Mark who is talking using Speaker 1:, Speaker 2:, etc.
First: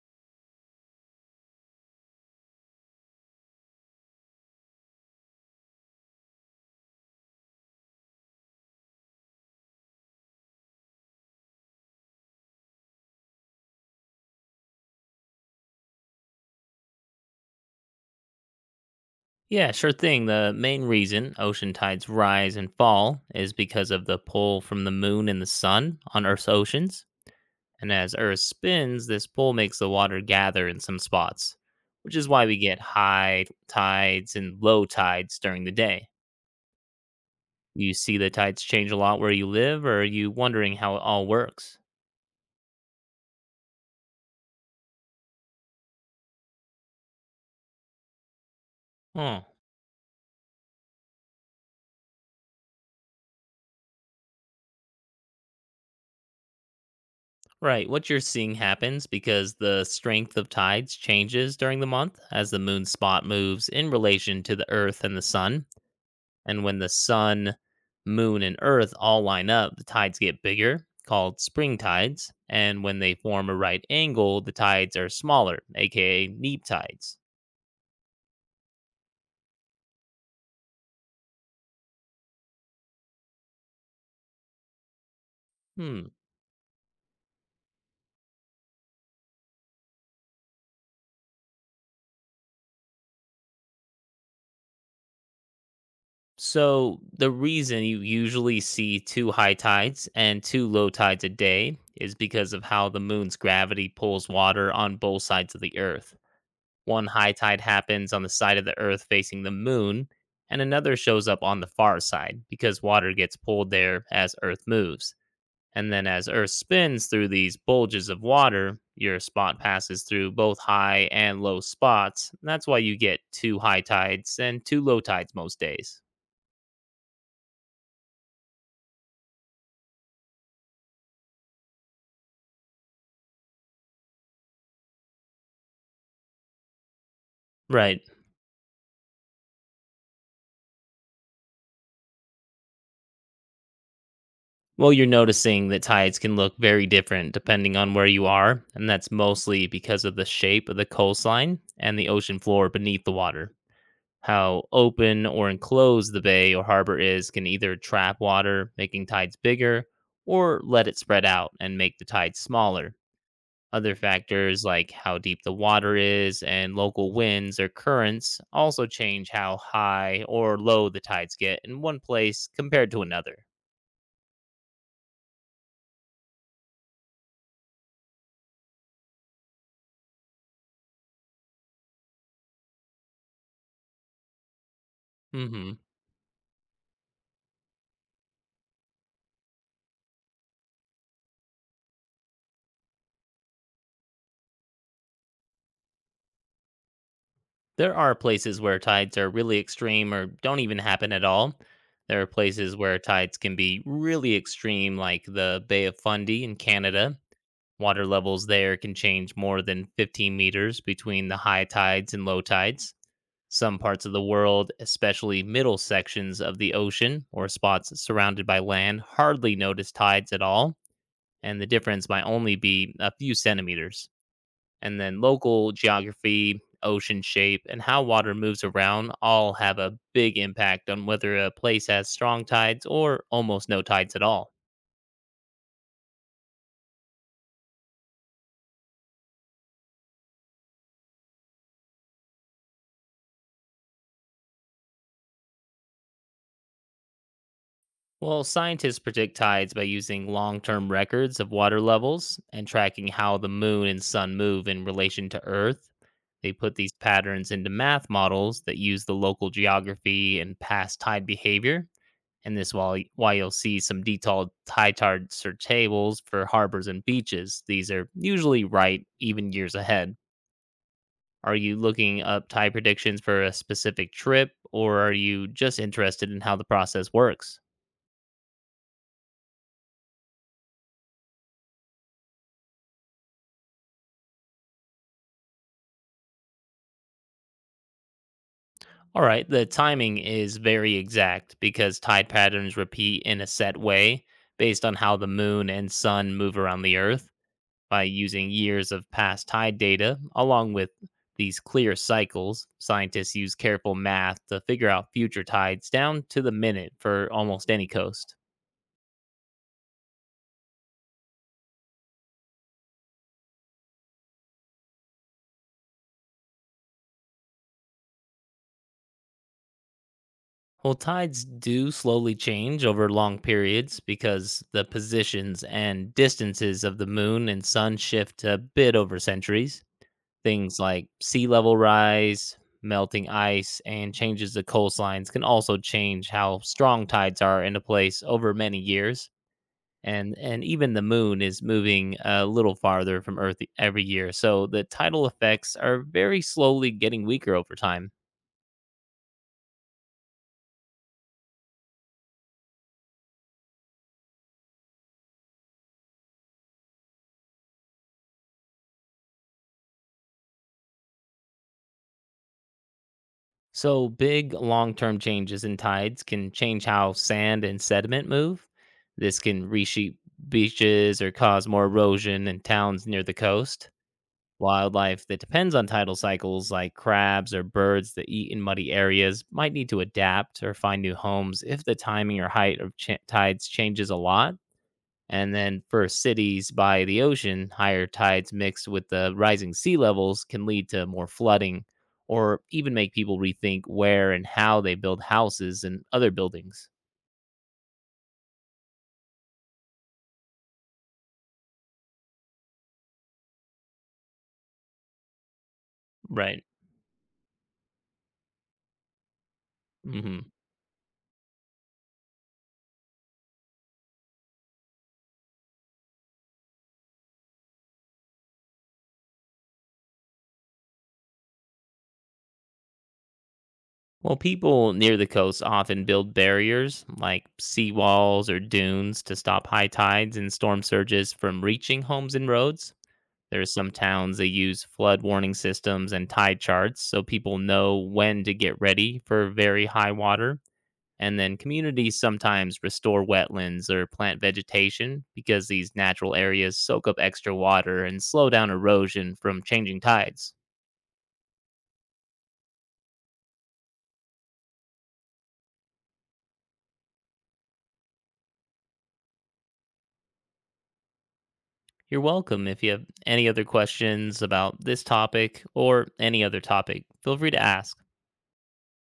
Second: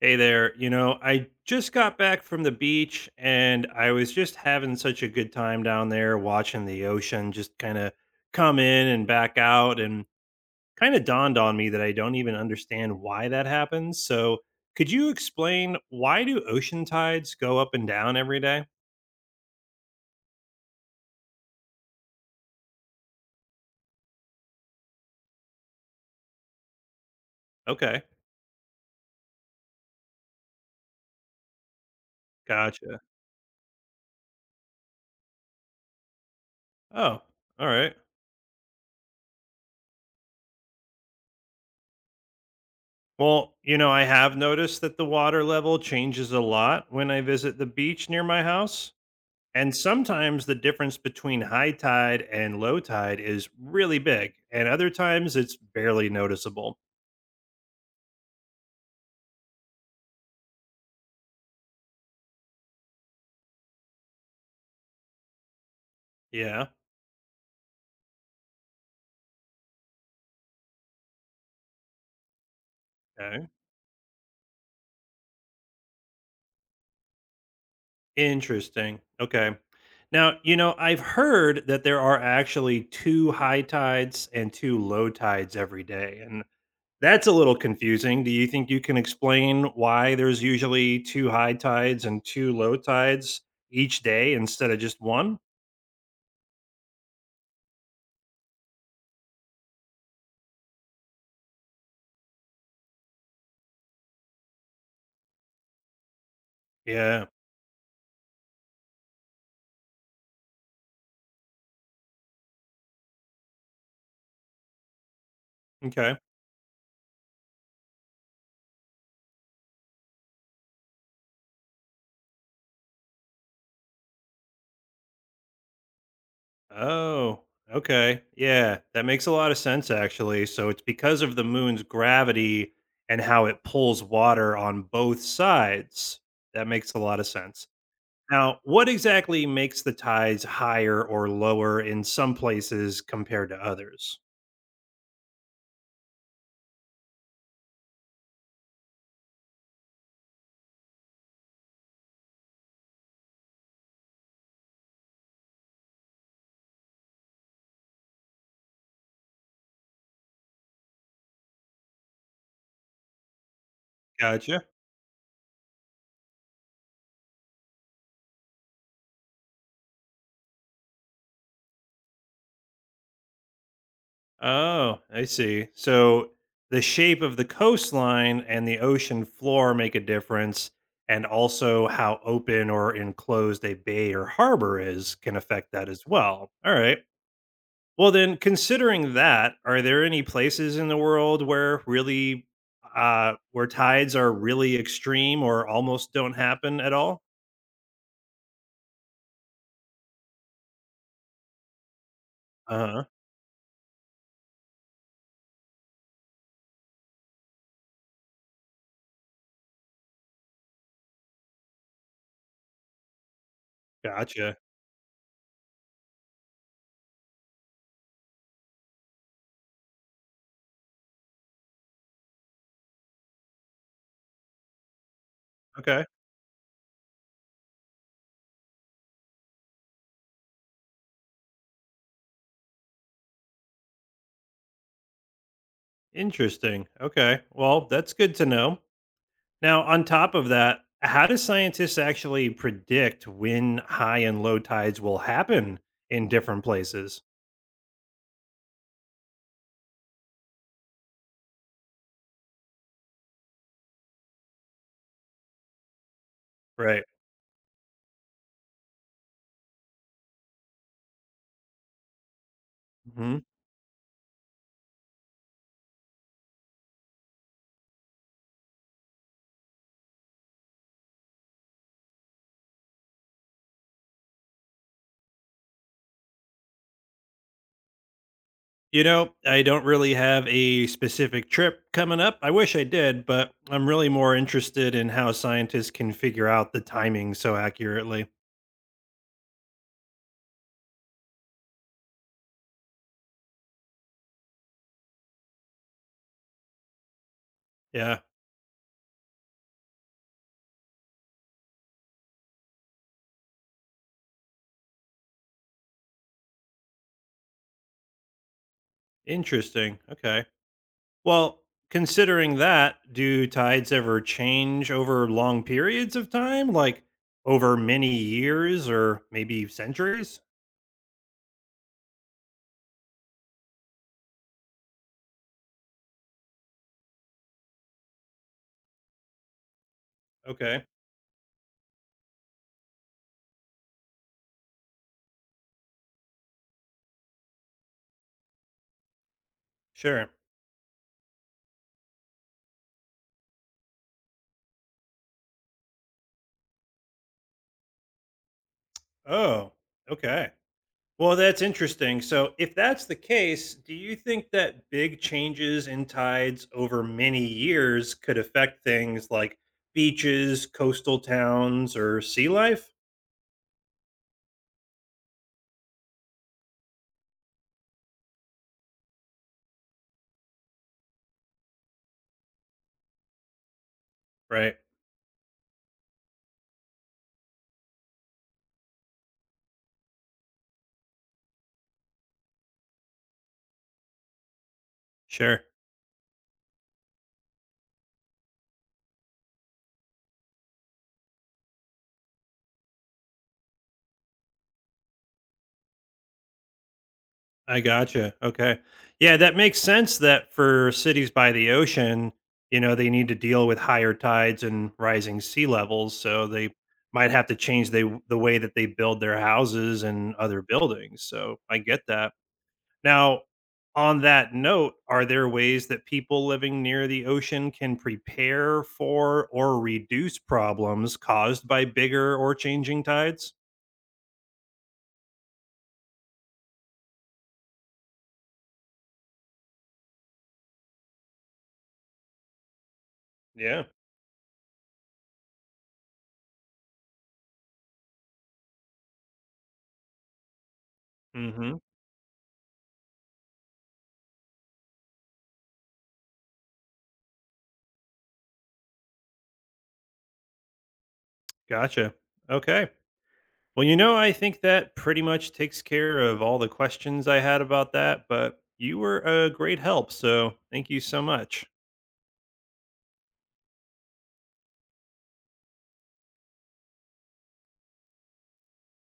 Speaker 1: Hey there. You know, I just got back from the beach and I was just having such a good time down there watching the ocean just kind of come in and back out and kind of dawned on me that I don't even understand why that happens. So, could you explain, why do ocean tides go up and down every day?
Speaker 2: Yeah, sure thing. The main reason ocean tides rise and fall is because of the pull from the moon and the sun on Earth's oceans. And
Speaker 1: Okay.
Speaker 2: as Earth spins, this pull makes the water gather in some spots, which is why we get
Speaker 1: Gotcha.
Speaker 2: high tides and low tides during the day.
Speaker 1: Oh, all right.
Speaker 2: You see the tides change a lot where you live, or are you wondering how it all works?
Speaker 1: Well, you know, I have noticed that the water level changes a lot when I visit the beach near my house.
Speaker 2: Oh,
Speaker 1: And sometimes the difference between high tide and low tide is really big, and other times it's barely noticeable.
Speaker 2: right. What you're seeing happens because the strength of tides changes during the month as the moon's spot moves in relation to the Earth and the sun. And
Speaker 1: Yeah.
Speaker 2: when the sun, moon, and earth all line up, the tides get bigger, called spring tides. And when they
Speaker 1: Okay.
Speaker 2: form a right angle, the tides are smaller, aka neap tides.
Speaker 1: Interesting. Okay. Now, you know, I've heard that there are actually two high tides and two low tides every
Speaker 2: Hmm.
Speaker 1: day. And that's a little confusing. Do you think you can explain why there's usually two high tides and two low tides each day instead of just one?
Speaker 2: So, the reason you usually see two high tides and two low tides a day is because of how the moon's gravity pulls water on both sides of the earth. One
Speaker 1: Yeah.
Speaker 2: high tide happens on the side of the earth facing the moon, and another shows up on the far side because water gets pulled there as earth moves. And then
Speaker 1: Okay.
Speaker 2: as Earth spins through these bulges of water, your spot passes through both high and low spots. That's why you get two high tides and two low tides most days.
Speaker 1: Oh, okay. Yeah, that makes a lot of sense actually. So it's because of the moon's gravity and how it pulls water on both sides. That makes a lot of sense.
Speaker 2: Right.
Speaker 1: Now, what exactly makes the tides higher or lower in some places compared to others?
Speaker 2: Well, you're noticing that tides can look very different depending on where you are, and that's mostly because of the shape of the coastline and the ocean floor beneath the water. How open or enclosed the bay or harbor is can either trap water, making tides bigger, or let it spread out and make the tides smaller. Other
Speaker 1: Gotcha.
Speaker 2: factors like how deep the water is and local winds or currents also change how high or low the tides get in one place compared to another.
Speaker 1: Oh, I see. So the shape of the coastline and the ocean floor make a difference, and also how open or enclosed a bay or harbor is can affect
Speaker 2: Hmm.
Speaker 1: that as well. All right. Well, then, considering that, are there any places in the world where really, where tides are really extreme or almost don't happen at all?
Speaker 2: There are places where tides are really extreme or don't even happen at all. There are places
Speaker 1: Uh
Speaker 2: where
Speaker 1: huh.
Speaker 2: tides can be really extreme, like the Bay of Fundy in Canada. Water levels there can change more than 15 meters between the high tides and low tides. Some parts of the
Speaker 1: Gotcha.
Speaker 2: world, especially middle sections of the ocean or spots surrounded by land, hardly notice tides at all, and the difference might only be a few centimeters. And then local
Speaker 1: Okay.
Speaker 2: geography, ocean shape, and how water moves around all have a big impact on whether a place has strong tides or almost no tides at all.
Speaker 1: Interesting. Okay. Well, that's good to know. Now, on top of that, how do scientists actually predict when high and low tides will happen in different places?
Speaker 2: Well, scientists predict tides by using long term records of water levels and tracking how the moon and sun move in relation to Earth. They put these
Speaker 1: Right.
Speaker 2: patterns into math models that use the local geography and past tide behavior. And this while why
Speaker 1: Hmm.
Speaker 2: you'll see some detailed tide charts or tables for harbors and beaches. These are usually right even years ahead. Are you looking up tide predictions for a specific trip, or are you just interested in how the process works?
Speaker 1: You know, I don't really have a specific trip coming up. I wish I did, but I'm really more interested in how scientists can figure out the timing so accurately.
Speaker 2: All right, the timing is very exact because tide patterns repeat in a set way based on how the moon and sun move around the Earth by
Speaker 1: Yeah.
Speaker 2: using years of past tide data along with these clear cycles. Scientists use careful math to figure out future tides down to the minute for almost any coast.
Speaker 1: Interesting. Okay. Well, considering that, do tides ever change over long periods of time? Like, over many years or maybe centuries?
Speaker 2: Well, tides do slowly change over long periods because the positions and distances of the moon and sun shift a bit over centuries. Things
Speaker 1: Okay,
Speaker 2: like sea level rise, melting ice, and changes to coastlines can also change how strong tides are in a place over many years.
Speaker 1: sure.
Speaker 2: And even the moon is moving a little farther from Earth every year. So the tidal effects are very slowly getting weaker over time.
Speaker 1: Oh, okay. Well, that's interesting. So, if that's the case, do you think that big changes in tides over many years could affect things like beaches, coastal towns, or sea life?
Speaker 2: So, big long term changes in tides can change how sand and sediment move. This can reshape beaches or cause more erosion in towns near the coast.
Speaker 1: Right.
Speaker 2: Wildlife that depends on tidal cycles, like crabs or birds that eat in muddy areas, might need to adapt or find new homes if the timing or height of tides changes a lot. And
Speaker 1: Sure.
Speaker 2: then for cities by the ocean, higher tides mixed with the rising sea levels can lead to more flooding or even make people rethink where and how they build houses and other buildings.
Speaker 1: I gotcha. Okay. Yeah, that makes sense that for cities by the ocean, you know, they need to deal with higher tides and rising sea levels, so
Speaker 2: Right.
Speaker 1: they might have to change the way that they build their houses and
Speaker 2: Hmm.
Speaker 1: other buildings. So, I get that. Now, on that note, are there ways that people living near the ocean can prepare for or reduce problems caused by bigger or changing tides?
Speaker 2: Well, people near the coast often build barriers like seawalls or dunes to stop high tides and storm surges from reaching homes and roads. There are
Speaker 1: Yeah.
Speaker 2: some towns that use flood warning systems and tide charts so people know when to get ready for very high water. And then
Speaker 1: Mhm.
Speaker 2: communities sometimes restore wetlands or plant vegetation because these natural areas soak up extra water and slow down erosion from changing tides.
Speaker 1: Gotcha. Okay. Well, you know, I think that pretty much takes care of all the questions I had about that, but you were a great help. So thank you so much.
Speaker 2: You're welcome. If you have any other questions about this topic or any other topic, feel free to ask.